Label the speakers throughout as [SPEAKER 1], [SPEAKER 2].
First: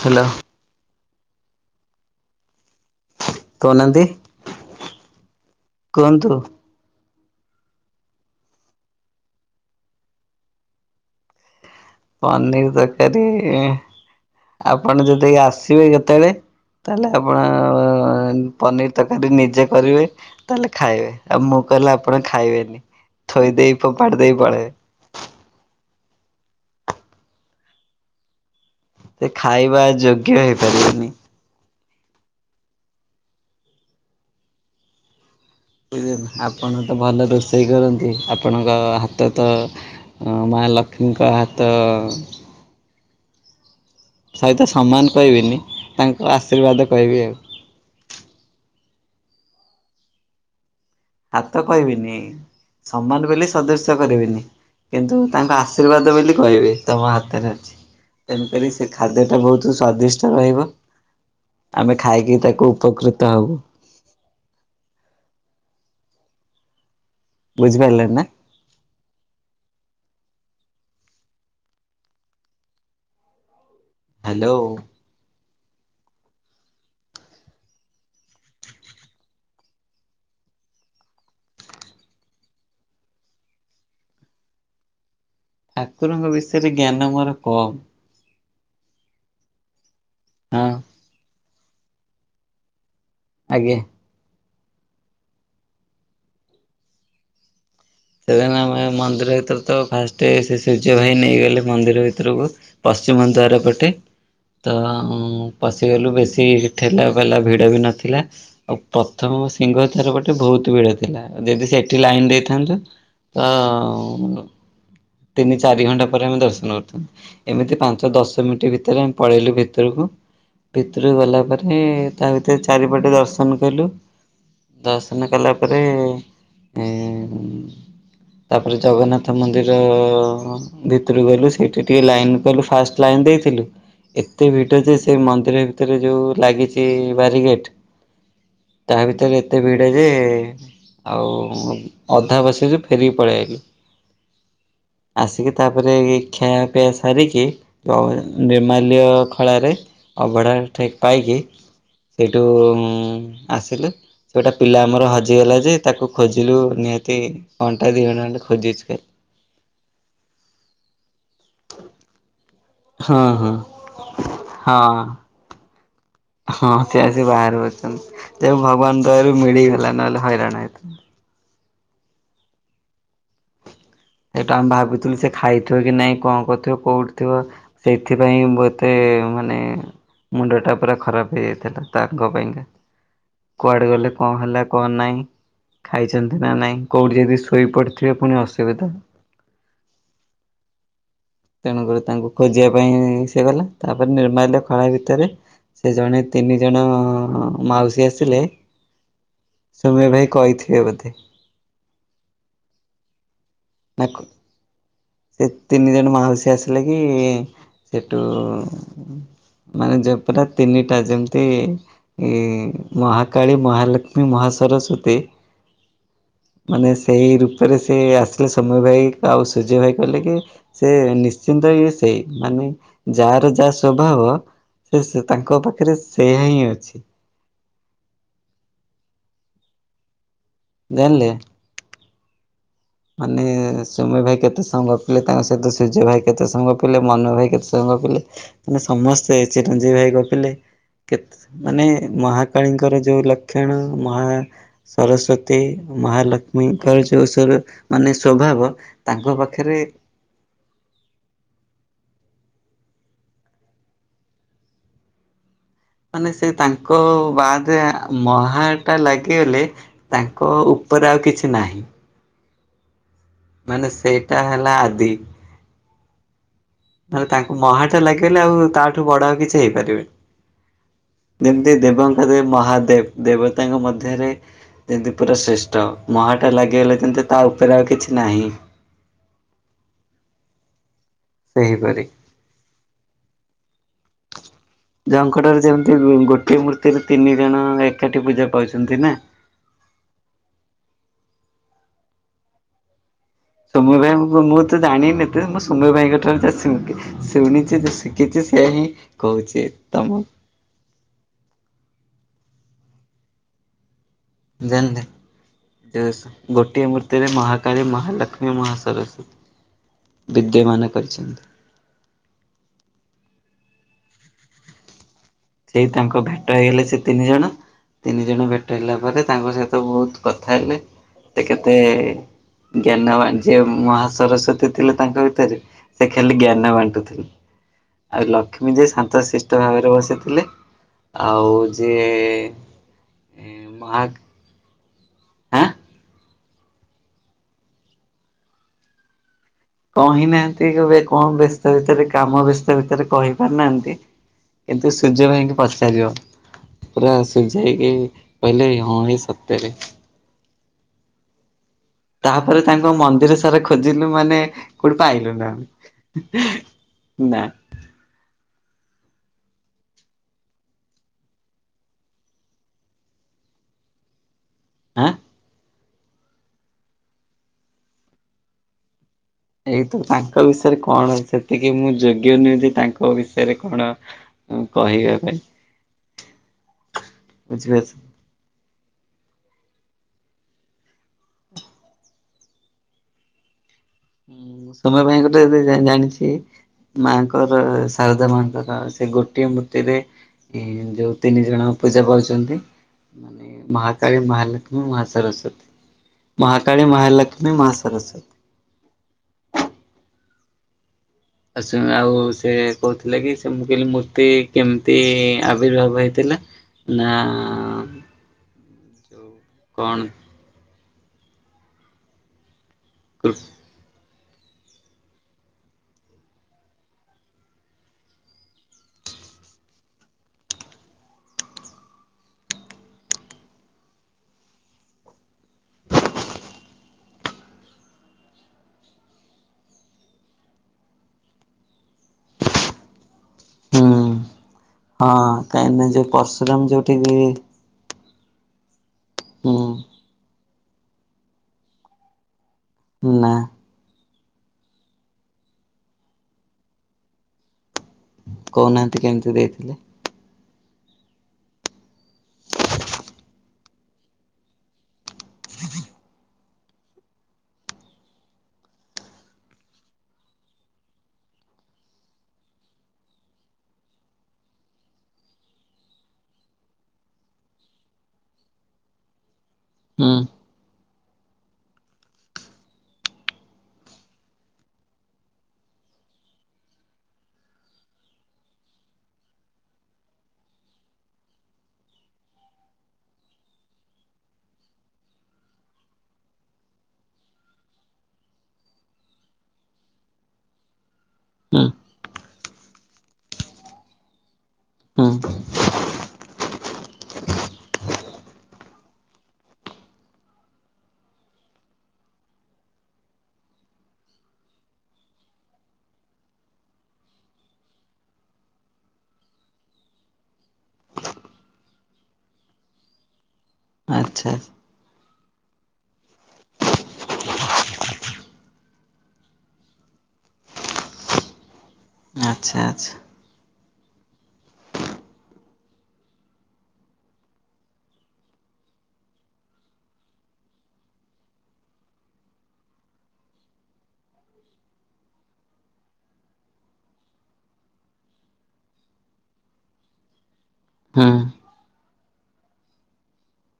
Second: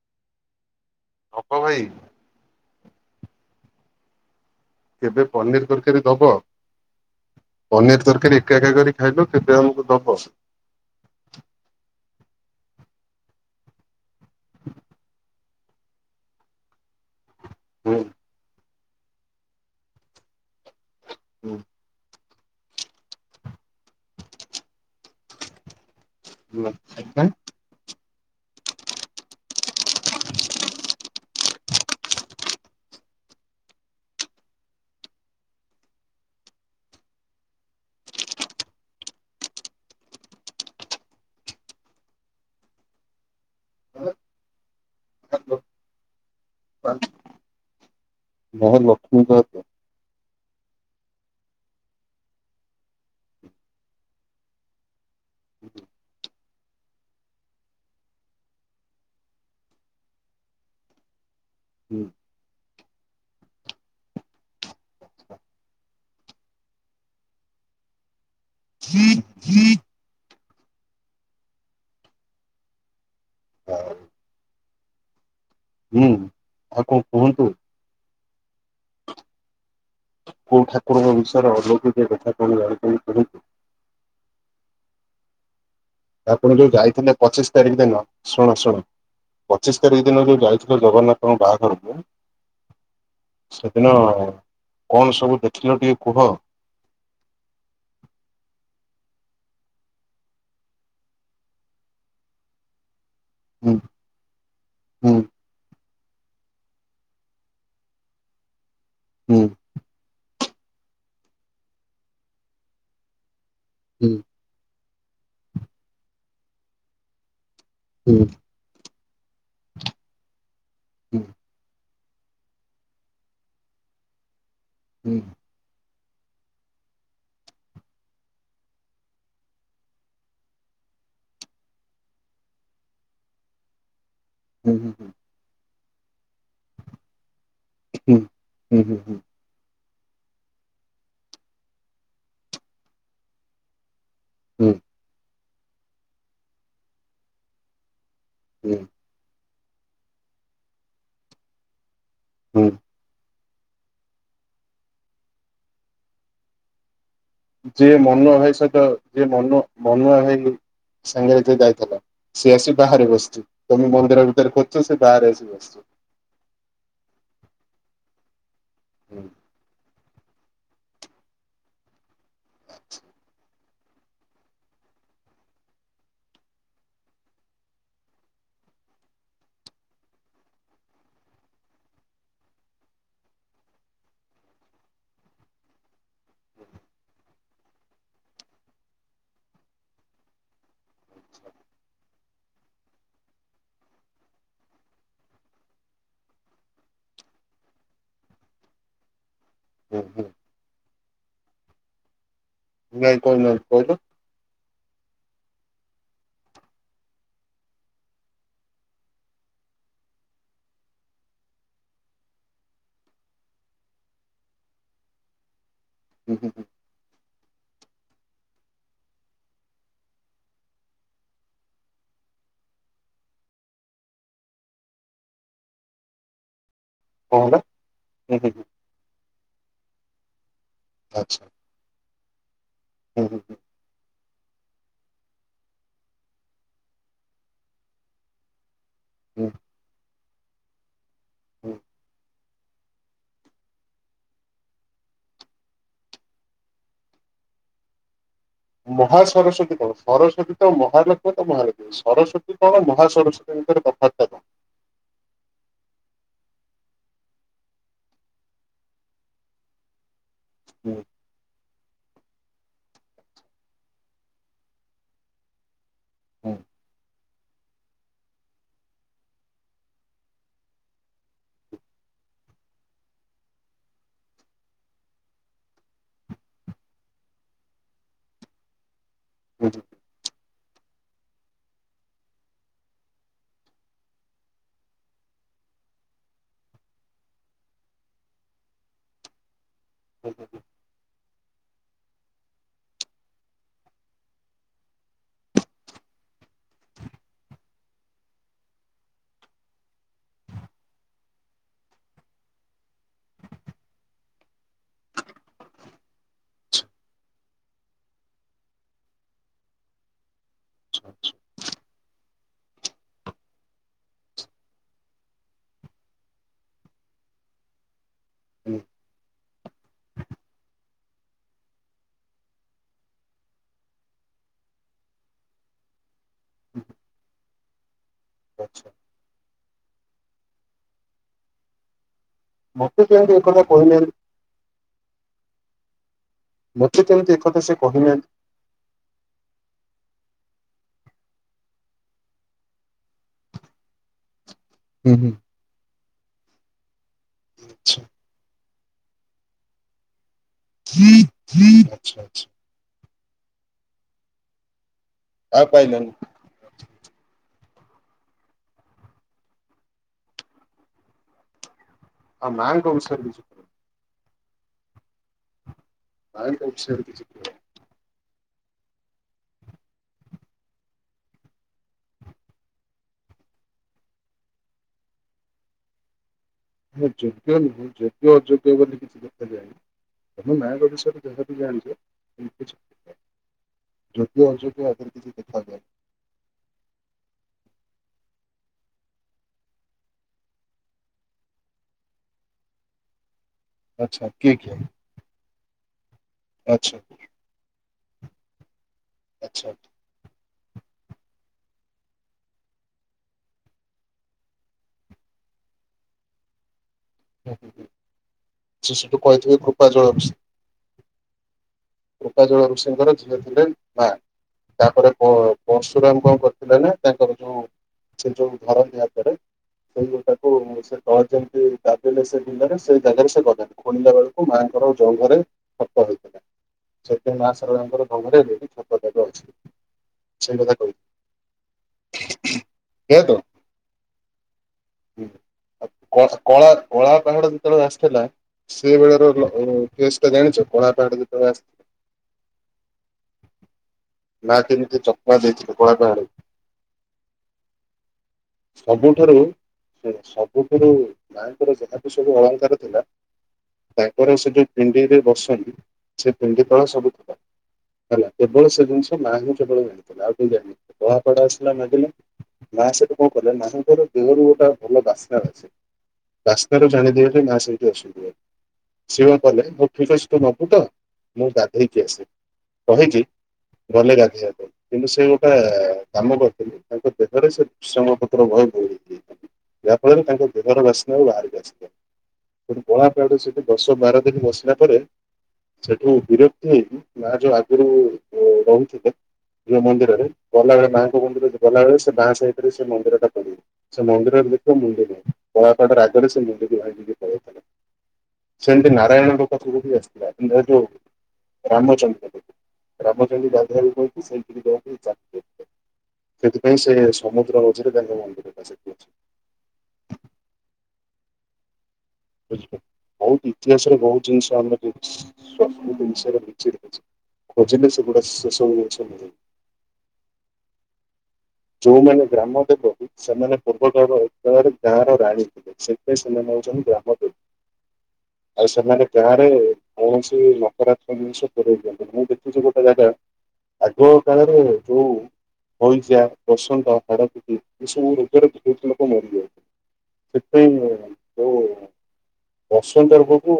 [SPEAKER 1] Hello.
[SPEAKER 2] ଅପ ଭାଇ।
[SPEAKER 1] କଉ ନାଆନ୍ତି।
[SPEAKER 2] କେବେ ପନିର୍ ତରକାରୀ ଦବ? ପନିର୍ ତରକାରୀ ଏକା ଏକା କରି ଖାଇଲ କେବେ ଆମକୁ ଦବ?
[SPEAKER 1] ପନିର୍ ତରକାରୀ ଆପଣ ଯଦି ଆସିବେ କେତବେଳେ ତାହେଲେ ଆପଣ
[SPEAKER 2] ହୁଁ
[SPEAKER 1] ପନିର୍ ତରକାରୀ ନିଜେ କରିବେ ତାହେଲେ ଖାଇବେ। ଆଉ ମୁଁ କଲେ ଆପଣ ଖାଇବେନି ଥୋଇ ଦେଇ ଫୋପାଡି ଦେଇ ପଳେଇବେ।
[SPEAKER 2] [inaudible]
[SPEAKER 1] ସେ ଖାଇବା ଯୋଗ୍ୟ ହେଇପାରିବନି। [inaudible] ଆପଣ ତ ଭଲ ରୋଷେଇ କରନ୍ତି ଆପଣଙ୍କ ହାତ ତ ମା ଲକ୍ଷ୍ମୀ ଙ୍କ ହାତ ସହିତ ସମାନ କହିବିନି ତାଙ୍କ ଆଶୀର୍ବାଦ କହିବି ଆଉ।
[SPEAKER 2] କାହା ଲକ୍ଷ୍ମୀଙ୍କ ହାତ?
[SPEAKER 1] ହାତ କହିବିନି ସମାନ ବୋଲି ସଦୃଶ୍ୟ କରିବିନି। କିନ୍ତୁ ତାଙ୍କ ଆଶୀର୍ବାଦ ବୋଲି କହିବି ତମ ହାତରେ ଅଛି। ତେଣୁକରି ସେ ଖାଦ୍ୟ ଟା ବହୁତ୍ ସ୍ଵାଦିଷ୍ଟ ରହିବ ଆମେ
[SPEAKER 2] ହୁଁ
[SPEAKER 1] ଖାଇକି ତାକୁ ଉପକୃତ ହବୁ। ବୁଝିପାରିଲେ ନା?
[SPEAKER 2] [unintelligible]
[SPEAKER 1] ହାଲୋ।
[SPEAKER 2] ହୁଁ। ଆଉ କଁ କୁହନ୍ତୁ? କୋଉ ଠାକୁରଙ୍କ ବିଷୟରେ ଅଲୌକିକ କଥା କଣ ଜାଣି ଥାଇ ପାରେକି।
[SPEAKER 1] ଠାକୁରଙ୍କ
[SPEAKER 2] ଆପଣ
[SPEAKER 1] ବିଷୟରେ
[SPEAKER 2] ଯୋଉ
[SPEAKER 1] ଜ୍ଞାନ
[SPEAKER 2] ଯାଇଥିଲେ
[SPEAKER 1] ମୋର
[SPEAKER 2] ପଚିଶି୍
[SPEAKER 1] କମ୍
[SPEAKER 2] ତାରିଖ୍ ଦିନ ଶୁଣ ଶୁଣ ପଚିଶି୍ ତାରିଖ୍ ଦିନ ଯୋଉ
[SPEAKER 1] ହଁ
[SPEAKER 2] ଯାଇଥିଲ ଜଗନ୍ନାଥଙ୍କ ବାହାଘରକୁ
[SPEAKER 1] ଆଜ୍ଞା।
[SPEAKER 2] ସେଦିନ କଣ ସବୁ ଦେଖିଲ ଟିକେ କୁହ?
[SPEAKER 1] ସେଦିନ ଆମେ ମନ୍ଦିର ଭିତରେ ତ ଫାଷ୍ଟେ ସେ ସୂର୍ଯ୍ୟ ଭାଇ ନେଇଗଲେ ମନ୍ଦିର ଭିତରକୁ ପଶ୍ଚିମ ଦ୍ୱାର
[SPEAKER 2] ହୁଁ
[SPEAKER 1] ପଟେ ତ ପଶିଗଲୁ ବେଶୀ ଠେଲା ପେଲା ଭିଡ଼ ବି ନଥିଲା। ଆଉ
[SPEAKER 2] ହୁଁ
[SPEAKER 1] ପ୍ରଥମ ସିଂଘ ଦ୍ୱାର ବାଟେ ବହୁତ୍ ଭିଡ ଥିଲା ଯଦି ସେଠି ଲାଇନ୍ ଦେଇଥାନ୍ତୁ ତ
[SPEAKER 2] ହୁଁ
[SPEAKER 1] ଉଁ ତିନି ଚାରି ଘଣ୍ଟା ପରେ ଆମେ ଦର୍ଶନ କରିଥାଆନ୍ତୁ ଏମିତି ପାଞ୍ଚ
[SPEAKER 2] ହୁଁ
[SPEAKER 1] ଦଶ ମିନିଟ୍ ଭିତରେ ଆମେ ପଳେଇଲୁ ଭିତ୍ ଭିତୁରୁକୁ ଭିତୁରୁକୁ
[SPEAKER 2] ହୁଁ
[SPEAKER 1] ଗଲା ପରେ ତା ଭିତରେ ଚାରିପଟେ ଦର୍ଶନ କଲୁ। ଦର୍ଶନ
[SPEAKER 2] ହୁଁ
[SPEAKER 1] କଲା ପରେ ଏ ତାପରେ ଜଗନ୍ନାଥ ମନ୍ଦିର ଭିତରକୁ ଗଲୁ ସେଇଠି ଟିକେ ଲାଇନ କଲୁ ଫାଷ୍ଟ ଲାଇନ୍ ଦେଇଥିଲୁ ଏ ତେ
[SPEAKER 2] ହୁଁ
[SPEAKER 1] ଭିଡ ଯେ
[SPEAKER 2] ହୁଁ
[SPEAKER 1] ସେ ମନ୍ଦିର ଭିତରେ ଯୋଉ ଲାଗିଛି ବ୍ୟାରିଗେଟ୍
[SPEAKER 2] ହୁଁ ହୁଁ ହୁଁ
[SPEAKER 1] ତାହା
[SPEAKER 2] ହୁଁ
[SPEAKER 1] ଭିତରେ ଏତେ ଭିଡ ଯେ ଆଉ ଅଧା ବସିଛୁ ଫେରିକି ପଳେଇଆଇଲୁ
[SPEAKER 2] ହୁଁ
[SPEAKER 1] ଆସିକି ତାପରେ ଖୀଆ ପିଆ ସାରିକି
[SPEAKER 2] ହୁଁ
[SPEAKER 1] ନିର୍ମାଲ୍ୟ ଖଳାରେ ଅବଢ଼ା ମୁଠେ ପାଇକି ସେଇଠୁ
[SPEAKER 2] ହୁଁ
[SPEAKER 1] ଆସିଲୁ ସେ ଗୋଟେ ପିଲା ଆମର ହଜିଗଲା ଯେ ତାକୁ ଖୋଜିଲୁ ନିହାତି ଘଣ୍ଟା
[SPEAKER 2] ଯିଏ
[SPEAKER 1] ଦି ଘଣ୍ଟା
[SPEAKER 2] ମନୁଆ
[SPEAKER 1] ଖଣ୍ଡେ
[SPEAKER 2] ଭାଇ ସହିତ
[SPEAKER 1] ଖୋଜିଛୁ ଖାଲି
[SPEAKER 2] ଯିଏ ମନୁ ମନୁଆ ଭାଇ ସାଙ୍ଗରେ ଯିଏ ଯାଇଥିଲା ସିଏ ଆସି ବାହାରେ
[SPEAKER 1] ହଁ
[SPEAKER 2] ବସିଛି
[SPEAKER 1] ହଁ।
[SPEAKER 2] ତମେ ମନ୍ଦିର ଭିତରେ ଖୋଜୁଛ ସେ
[SPEAKER 1] ହଁ
[SPEAKER 2] ବାହାରେ ଆସିିକି ବସିଛି
[SPEAKER 1] ହଁ ସିଏ ଆସି ବାହାରେ ବସିଛନ୍ତି ସେ ଭଗବାନ
[SPEAKER 2] ହୁଁ
[SPEAKER 1] ଦୟାରୁ ମିଳିଗଲା ନହେଲେ ହଇରାଣ ହେଇଥାନ୍ତା ସେଇଠୁ ଆମେ ଭାବୁଥିଲୁ ସେ ଖାଇଥିବ କି ନାଇଁ କଣ କରୁଥିବ କୋଉଠି ଥିବ ସେଇଥିପାଇଁ ବୋଧେ ମାନେ ମୁଣ୍ଡ ଟା ପୁରା ଖରାପ୍ ହେଇ ଯାଇଥିଲା। ତାଙ୍କ ପାଇଁକା। କୁଆଡ଼େ ଗଲେ? କଣ ହେଲା? କଣ ନାହିଁ? ଖାଇଛନ୍ତି ନା ନାଇଁ? କୋଉଠି ଯଦି ଶୋଇ ପଡ଼ିଥିବେ। ଫୁଣି ଅସୁବିଧା। ତେଣୁ କରି ତାଙ୍କୁ ଖୋଜିବା ପାଇଁ ସିଏ ଗଲା। ତାପରେ ନିର୍ମାଲ୍ୟ ଖଳା ଭିତରେ ସେ ଜଣେ, ତିନି ଜଣ ମାଉସୀ ଆସିଲେ।
[SPEAKER 2] [inaudible]
[SPEAKER 1] ସୌମ୍ୟ
[SPEAKER 2] ହୁଁ
[SPEAKER 1] ଭାଇ କହିଥିବେ ବୋଧେ?
[SPEAKER 2] ନାଇଁ କହି ନାହାନ୍ତି। କହି
[SPEAKER 1] [unintelligible] ସେ ତିନି ଜଣ ମାଉସୀ ଆସିଲେ କି, ସେଠୁ ମାନେ ଯେ ପୁରା ତିନିଟା ଯେମିତି। ଏ ମହା କାଳି, ମହା ଲକ୍ଷ୍ମୀ, ମହା ସରସ୍ଵତୀ।
[SPEAKER 2] ହୁଁ ହୁଁ ହୁଁ
[SPEAKER 1] ମାନେ ସେଇ ରୂପରେ ସେ ଆସିଲେ। ସୌମ୍ୟ ଭାଇ ଆଉ ସୂର୍ଯ୍ୟ ଭାଇ କହିଲେ କି? ସେ ନିଶ୍ଚିନ୍ତ ଇଏ ସେଇ। ମାନେ ଯାହା ର ଯାହା ସ୍ୱଭାବ। ସେ ସେ ତାଙ୍କ ପାଖରେ ସେଇୟା ହିଁ ଅଛି।
[SPEAKER 2] କଣ ହେଲା? ହୁଁ ହୁଁ।
[SPEAKER 1] ଜାଣିଲେ?
[SPEAKER 2] ଆଚ୍ଛା ହୁଁ ହୁଁ
[SPEAKER 1] ମାନେ
[SPEAKER 2] ହୁଁ
[SPEAKER 1] ସୌମ୍ୟ ଭାଇ କେତେ ସମୟ ଗପିଲେ। ତାଙ୍କ ସହିତ ସୂର୍ଯ୍ୟ ଭାଇ କେତେ ସମୟ ଗପିଲେ। ମନୁଆ ଭାଇ କେତେ ସମୟ ଗପିଲେ। ମାନେ ସମସ୍ତେ।
[SPEAKER 2] ହୁଁ
[SPEAKER 1] ଚିରଞ୍ଜିବୀ ଭାଇ ଗପିଲେ। କେତେ
[SPEAKER 2] ହୁଁ।
[SPEAKER 1] ମାନେ ମହା କାଳୀଙ୍କର ଯୋଉ ଲକ୍ଷଣ। ମହା ସରସ୍ଵତୀ, ମହା ଲକ୍ଷ୍ମୀ, କାଳି ଯୋଉ ସ୍ୱର ମାନେ ସ୍ଵଭାବ।
[SPEAKER 2] ମହା ସରସ୍ଵତୀ କଣ? ସରସ୍ୱତୀ ତ ମହାଲକ୍ଷ୍ମ ତ ମହାଲକ୍ଷ୍ମୀ। ସରସ୍ୱତୀ କଣ ମହା ସରସ୍ୱତୀଙ୍କର ତଫାତ୍ କଣ?
[SPEAKER 1] ମାନେ ସେ ତାଙ୍କ ବାଦେ ଆ ମହା ଟା ଲାଗିଗଲେ। ତା ଙ୍କ
[SPEAKER 2] ହୁଁ
[SPEAKER 1] ଉପରେ ଆଉ କିଛି ନାହିଁ। ମାନେ ସେଇଟା ହେଲା ଆଦି।
[SPEAKER 2] ହୁଁ
[SPEAKER 1] ନହେଲେ ତାଙ୍କୁ ମହା ଟା ଲାଗିଗଲେ। ଆଉ ତାଠୁ ବଡ଼ ଆଉ କିଛି ହେଇ ପାରିବନି। ଯେମିତି ଦେବଙ୍କ ଦେବ ମହାଦେବ। ଦେବତାଙ୍କ ମଧ୍ୟରେ ଯେମିତି ପୁରା ଶ୍ରେଷ୍ଠ। ମହା ଟା ଲାଗିଗଲେ ଯେମିତି ତା ଉପରେ ଆଉ କିଛି ନାହିଁ।
[SPEAKER 2] ହୁଁ
[SPEAKER 1] ସେହିପରି। ଝଙ୍କଡ଼ରେ ଯେମିତି ଗୋଟିଏ ମୂର୍ତ୍ତିରେ ତିନି ଜଣ ଏକାଠି ପୂଜା ପାଉଛନ୍ତି ନା।
[SPEAKER 2] ହୁଁ ହୁଁ।
[SPEAKER 1] ସୌମ୍ୟ ଭାଇଙ୍କୁ ମୁଁ ମୁଁ ତ ଜାଣିନି ଏତେ। ମୁଁ ସୌମ୍ୟ ଭାଇଙ୍କଠାରୁ ଯାହା ସେ ଶୁଣିଛି ଯାହା ଶିଖିଛି। ସେୟା ହିଁ କହୁଛି ତମକୁ। ଜାଣିଲେ? [unintelligible] ଗୋଟିଏ ମୂର୍ତ୍ତିରେ ମହା କାଳୀ, ମହା ଲକ୍ଷ୍ମୀ, ମହା ସରସ୍ଵତୀ। ବିଦ୍ୟ ମାନ
[SPEAKER 2] ଆଚ୍ଛା
[SPEAKER 1] କରିଛନ୍ତି। ସେଇ ତାଙ୍କ ଭେଟ ହେଇଗଲେ ସେ ତିନି ଜଣ। ତିନି ଜଣ ଭେଟ
[SPEAKER 2] ହୁଁ
[SPEAKER 1] ହେଇଲା ପରେ। ତାଙ୍କ ସହିତ ବହୁତ୍ କଥା ହେଲି। ସେ କେତେ ଜ୍ଞାନ ବାଣ୍ଟେ ଯିଏ। ମହା ସରସ୍ଵତୀ ଥିଲେ ତାଙ୍କ ଭିତେରେ ସେ ଖାଲି ଜ୍ଞାନ
[SPEAKER 2] ହୁଁ,
[SPEAKER 1] ବାଣ୍ଟୁଥିଲେ। ଆଉ ଲକ୍ଷ୍ମୀ ଯେ,
[SPEAKER 2] ଆଚ୍ଛା
[SPEAKER 1] ଶାନ୍ତ ଶିଷ୍ଟ ଭାବରେ ବସି ଥିଲେ। ଆଉ ଯିଏ
[SPEAKER 2] ମତେ କାହିଁକି ଏଇ କଥା
[SPEAKER 1] ମହା
[SPEAKER 2] କହିଲେନି?
[SPEAKER 1] ଆଁ?
[SPEAKER 2] ମୋତେ କେମିତି ଏ କଥା ସେ କହି ନାହାନ୍ତି।
[SPEAKER 1] କହି ନାହାନ୍ତି କେବେ କଣ ବ୍ୟସ୍ତ ଭିତରେ କାମ ବ୍ୟସ୍ତ ଭିତରେ କହି ପାରିନାହାନ୍ତି। କିନ୍ତୁ,
[SPEAKER 2] ହୁଁ ହୁଁ
[SPEAKER 1] ସୂର୍ଯ୍ୟ ଭାଇଙ୍କୁ ପଚାରିବ। କହିଲା ସୂର୍ଯ୍ୟ ଭାଇ କି
[SPEAKER 2] ଆଚ୍ଛା
[SPEAKER 1] କହିଲେ ହଁ ହିଁ ସତରେ।
[SPEAKER 2] [unintelligible]
[SPEAKER 1] ତାପରେ ତାଙ୍କ ମନ୍ଦିର ସାରା ଖୋଜିଲୁ ମାନେ କୋଉଠି ପାଇଲୁ ନା
[SPEAKER 2] ଆଉ ପାଇଲାନି।
[SPEAKER 1] ଆମେ। ନା।
[SPEAKER 2] ଆଉ ମାଙ୍କ ବିଷୟରେ କିଛି କୁହ
[SPEAKER 1] ଆଁ।
[SPEAKER 2] [unintelligible]
[SPEAKER 1] ଏଇ ତ ତାଙ୍କ ବିଷୟରେ କଣ ସେତିକି ମୁଁ ଯୋଗ୍ୟ ନୁହେଁ ଯେ ତାଙ୍କ ବିଷୟରେ କଣ। ହଁ କହିବା ପାଇଁ।
[SPEAKER 2] ଯୋଗ୍ୟ ନୁହେଁ
[SPEAKER 1] ବୁଝିପାରୁଛ
[SPEAKER 2] ଯୋ ଅଯୋଗ୍ୟ ବୋଲି କିଛି ଦେଖାଯାଏନି ତମ ମାଆଙ୍କ ବିଷୟରେ ଯାହା ବି ଜାଣିଛ। [unintelligible]
[SPEAKER 1] ହୁଁ
[SPEAKER 2] ଅଯୋଗ୍ୟ
[SPEAKER 1] ସୌମ୍ୟ
[SPEAKER 2] ଆଗରେ କିଛି
[SPEAKER 1] ଭାଇଙ୍କୁ ତ ଏବେ
[SPEAKER 2] ଦେଖାଯାଏନି
[SPEAKER 1] ଜାଣିଛି। ମାଙ୍କର ଶାରଦା ମାଙ୍କର ସେ ଗୋଟିଏ ମୂର୍ତ୍ତିରେ ଯଉ ତିନି ଜଣ ପୂଜା ପାଉଛନ୍ତି। ମାନେ ମହାକାଳୀ
[SPEAKER 2] ଆଚ୍ଛା କିଏ କିଏ
[SPEAKER 1] ମହାଲକ୍ଷ୍ମୀ ମହା ସରସ୍ଵତୀ ମହାକାଳୀ
[SPEAKER 2] ଆଚ୍ଛା
[SPEAKER 1] ମହାଲକ୍ଷ୍ମୀ। ନାଇଁ ମା ସରସ୍ବତୀ।
[SPEAKER 2] ଆଚ୍ଛା।
[SPEAKER 1] ଆଚ୍ଛା ଆଉ ସେ କହୁଥିଲେ କି ସେ କହିଲି ମୂର୍ତ୍ତି କେମିତି ଆବିର୍ଭାବ ହେଇଥିଲା। ନା।
[SPEAKER 2] ସେ ସେଠୁ
[SPEAKER 1] ଯୋଉ
[SPEAKER 2] କହିଥିବେ କୃପା
[SPEAKER 1] କଣ
[SPEAKER 2] ଜଳଉଛି। କୃପାଜଳ ଋଷିଙ୍କର
[SPEAKER 1] କୃ
[SPEAKER 2] ଝିଅ ଥିଲେ ନାଁ। ତାପରେ ପ ପରଶୁରାମ କଣ କରିଥିଲେ ନା ତାଙ୍କର ଯୋଉ। ସେ ଯୋଉ ଘର ନିଆପ ସେଇ ଯୋଉଟାକୁ ସେ କ ଯେମିତି [unintelligible] ସେ ବିଲରେ ସେ ଜାଗାରେ ସେ ଗଦା ଖୋଳିଲା ବେଳକୁ ମାଆଙ୍କର ଜଙ୍ଘରେ ଖତ ହେଇଥିଲା। ସେତେ ମା ଶାରଦାଙ୍କର ଜଙ୍ଘରେ ଛପ ଦେବ ଅଛି ସେଇକଥା କହିଲି। କିଏ ତୁ?
[SPEAKER 1] ହୁଁ ହଁ କାହିଁକିନା ଯୋଉ ପର୍ଶୁରାମ
[SPEAKER 2] କଳା
[SPEAKER 1] ଯୋଉଠି
[SPEAKER 2] କଳା
[SPEAKER 1] ବି
[SPEAKER 2] ପାହାଡ ଯେତେବେଳେ ଆସିଥିଲା ସେ ବେଳର
[SPEAKER 1] ହୁଁ
[SPEAKER 2] ଉଦ୍ଦେଶ୍ୟ ଟା ଜାଣିଛ କଳାପହାଡ ଯେତେବେଳେ ଆସି
[SPEAKER 1] ନା।
[SPEAKER 2] ନା କେମିତି ଚକମା ଦେଇଥିଲେ କଳାପାହାଡ଼କୁ?
[SPEAKER 1] କହୁନାହାନ୍ତି କେମିତି
[SPEAKER 2] ସବୁଠାରୁ
[SPEAKER 1] ଦେଇଥିଲେ?
[SPEAKER 2] ଶୁଣୁ ସବୁଠାରୁ ମାଙ୍କର ଯାହା ବିି ସବୁ ଅଳଙ୍କାର ଥିଲା ତାପରେ ସେ ଯୋଉ ପିଣ୍ଡି ରେ ବସନ୍ତି ସେ ପିଣ୍ଡି ତଳ ସବୁ ଥିଲା। ହେଲା କେବଳ ସେ ଜିନିଷ ମାଙ୍କୁ କେବଳ ଜାଣିଥିଲେ ଆଉ କେହି ଜାଣି ପଡାପଡୋସୀ ବା ମାଗିଲେ। ମା ସେଠୁ କଣ କଲେନା ତାର ଦେହରୁ ଗୋଟା ଭଲ ବାସନା ଅଛି। ବାସ୍ନାରୁ ଜାଣିଦିଏନ୍ତି ମା ସେଇଠି ଅଛି ବୋଲି। ସିଏ କଣ କଲେ
[SPEAKER 1] ହୁଁ
[SPEAKER 2] ଠିକ ଅଛି ତୁ ନବୁତ ମୁଁ ଗାଧେଇକି ଆସେ କହିକି ଗଲେ ଗାଧୋଇବା ପାଇଁ କିନ୍ତୁ ସେ ଗୋଟେ କାମ କରିଥିଲେ ତାଙ୍କ ଦେହରେ ସେ ଭୃସଙ୍ଗ ପତ୍ର ଭୟ ବହୁତ ଦେଇଦେଇଥାନ୍ତି ଯାହାଫଳରେ ତାଙ୍କ ଦେହର ବାସ୍ନା ଆଉ ବାହାରକୁ ଆସିବ ଗଲି କଳାପାହାଡ ସେଠି ଦଶ ବାର ଦିନ ବସିଲା ପରେ ସେଠୁ ବିରକ୍ତି ହେଇକି ମା ଯୋଉ ଆଗରୁ ରହୁଥିଲେ ଯୋଉ ମନ୍ଦିରରେ ଗଲାବେଳେ ମାଆଙ୍କ ମନ୍ଦିରରେ
[SPEAKER 1] ହୁଁ
[SPEAKER 2] ଗଲାବେଳେ ସେ ମା ସହିତରେ ସେ ମନ୍ଦିର ଟା ପଡିବ। ସେ ମନ୍ଦିରରେ ଦେଖିବ ମୁଣ୍ଡି
[SPEAKER 1] ହୁଁ
[SPEAKER 2] ନାହିଁ କଳାପାହାଡ ଆଗରେ ସେ ମୁଣ୍ଡିରୁ ଭାଙ୍ଗିକି ପଳଉଥିଲା। ସେମତି ନାରାୟଣଙ୍କ ପାଖକୁ ବି ଆସିଥା କି ଏ ଯୋଉ ରାମଚନ୍ଦ୍ରଙ୍କ ରାମଚନ୍ଦ୍ର ଗାଧେରକୁ କହିକି ସେଇଠି କୋଉଠି ଚାଏ ସେଥିପାଇଁ ସେ ସମୁଦ୍ର ମଝିରେ ତାଙ୍କ ମନ୍ଦିରଟା ସେ ବୁଝିବ ବହୁତ ଇତିହାସରେ ବହୁତ
[SPEAKER 1] ଆଚ୍ଛା
[SPEAKER 2] ଜିନିଷ ଆମ ସବୁ ଜିନିଷର କିଛିର କିଛି ଖୋଜିଲେ ସେ ଗୁଡ଼ା ସେ ସବୁ ଜିନିଷ ମିଳ। ଯୋଉମାନେ
[SPEAKER 1] ଆଚ୍ଛା
[SPEAKER 2] ଗ୍ରାମ
[SPEAKER 1] ଆଚ୍ଛା
[SPEAKER 2] ଦେବତୀ ସେମାନେ ପୂର୍ବକାଳରୁ ଏକାଳ ଗାଁ ର ରାଣୀ ଥିଲେ ସେଥିପାଇଁ ସେମାନେ ହଉଛନ୍ତି ଗ୍ରାମ ଦେବୀ। ଆଉ ସେମାନେ ଗାଁରେ କୌଣସି ନକରାତ୍ମକ ଜିନିଷ ପୁରେଇ ଦିଅନ୍ତିନି। ମୁଁ ଦେଖୁଛି ଗୋଟେ ଜାଗା ଆଗ କାଳରେ ଯୋଉ ହଇଜା, ବସନ୍ତ, ହାଡ଼ଫୁଟି ଏସବୁ ରୋଗରେ ବହୁତ ଲୋକ ମରିଯାଆନ୍ତି।
[SPEAKER 1] ହୁଁ
[SPEAKER 2] ସେଇଥିପାଇଁ ବହୁ ବସନ୍ତ ରୋଗକୁ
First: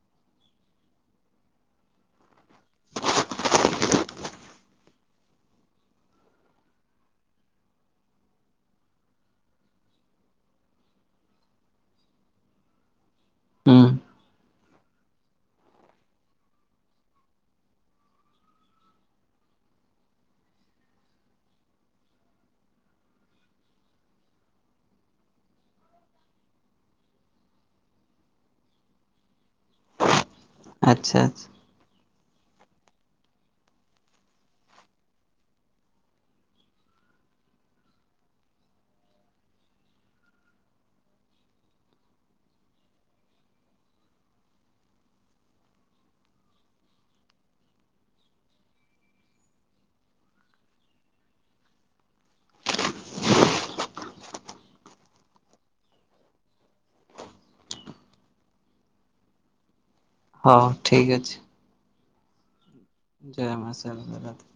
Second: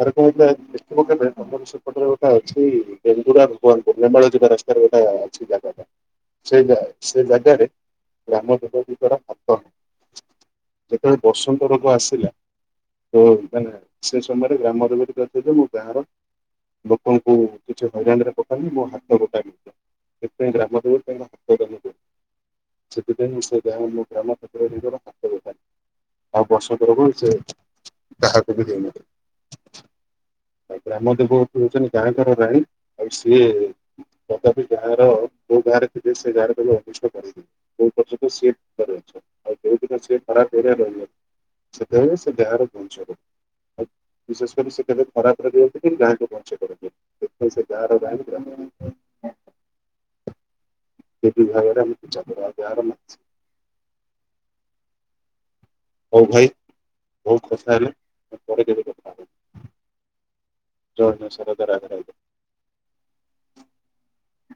[SPEAKER 2] ଘରକୁ ମଧ୍ୟ ଦେଖିବ କେବେ ପରବ ସେପଟରେ ଗୋଟେ ଅଛି ବେଙ୍ଗୁରା ଭବନ ବନ୍ୟମାଳ ଯା ରାସ୍ତାରେ ଗୋଟେ ଅଛି ଜାଗା ଟା। ସେ ଜା ସେ ଜାଗାରେ ଗ୍ରାମ ଦେବତୀଙ୍କର ହାତ ଯେତବେଳେ ବସନ୍ତ ରୋଗ ଆସିଲା ତ ମାନେ
[SPEAKER 1] ହୁଁ
[SPEAKER 2] ସେ ସମୟରେ ଗ୍ରାମ ଦେବତୀଙ୍କ ହାତରୁ ମୋ ଗାଁର ଲୋକଙ୍କୁ କିଛି ହଇରାଣରେ ପକାଇଲେ ମୋ ହାତ ଗୋଟାଏ ସେଇଥିପାଇଁ ଗ୍ରାମ ଦେବତୀ ତାଙ୍କ ହାତ ଇଏ କରିଦେଇଥିଲେ। ସେଥିପାଇଁ ସେ ମୋ ଗ୍ରାମ ଠାକୁରାଣୀଙ୍କର ହାତ ନଥାଏ, ଆଉ ବସନ୍ତ ରୋଗ ହୁଏ ସେ କାହାକୁ ବି ଦେଇନଥିଲେ, ତାପରେ ଗ୍ରାମ
[SPEAKER 1] ଆଚ୍ଛା
[SPEAKER 2] ଦେବ
[SPEAKER 1] ଆଚ୍ଛା
[SPEAKER 2] ସେ ହଉଛନ୍ତି ଗାଁଙ୍କର ରାଣୀ, ଆଉ ସିଏ କଦାପି ଗାଁ ର ଯୋଉ ଗାଁରେ ଥିବେ ସେ ଗାଁର କେବେ ଅନିଷ୍ଟ କରିିବେ ଯୋଉ ପର୍ଯ୍ୟନ୍ତ ସିଏ ତାର ଛଉ ଆଉ ଯୋଉଦିନ ସିଏ ଖରା କର ରହି ସେତେବେଳେ ସେ ତାର ବୁଝିବ। ବିଶେଷ କରି ସେ କେବେ ଖରାପ ଭାବିବନି କି ଗାଁକୁ ବଞ୍ଚେଇ ପାରିବ ସେଥିପାଇଁ ସେ ଗାଁର ଗାଇକା ଏ [unintelligible] ହଉ ଭାଇ ବହୁତ କଥା ହେଲ ଆଉ ପରେ କେବେ କଥା ହେବା।
[SPEAKER 1] ହଉ ଠିକ୍ ଅଛି।
[SPEAKER 2] [unintelligible]
[SPEAKER 1] ଜୟ ମା ସାର୍ [unintelligible]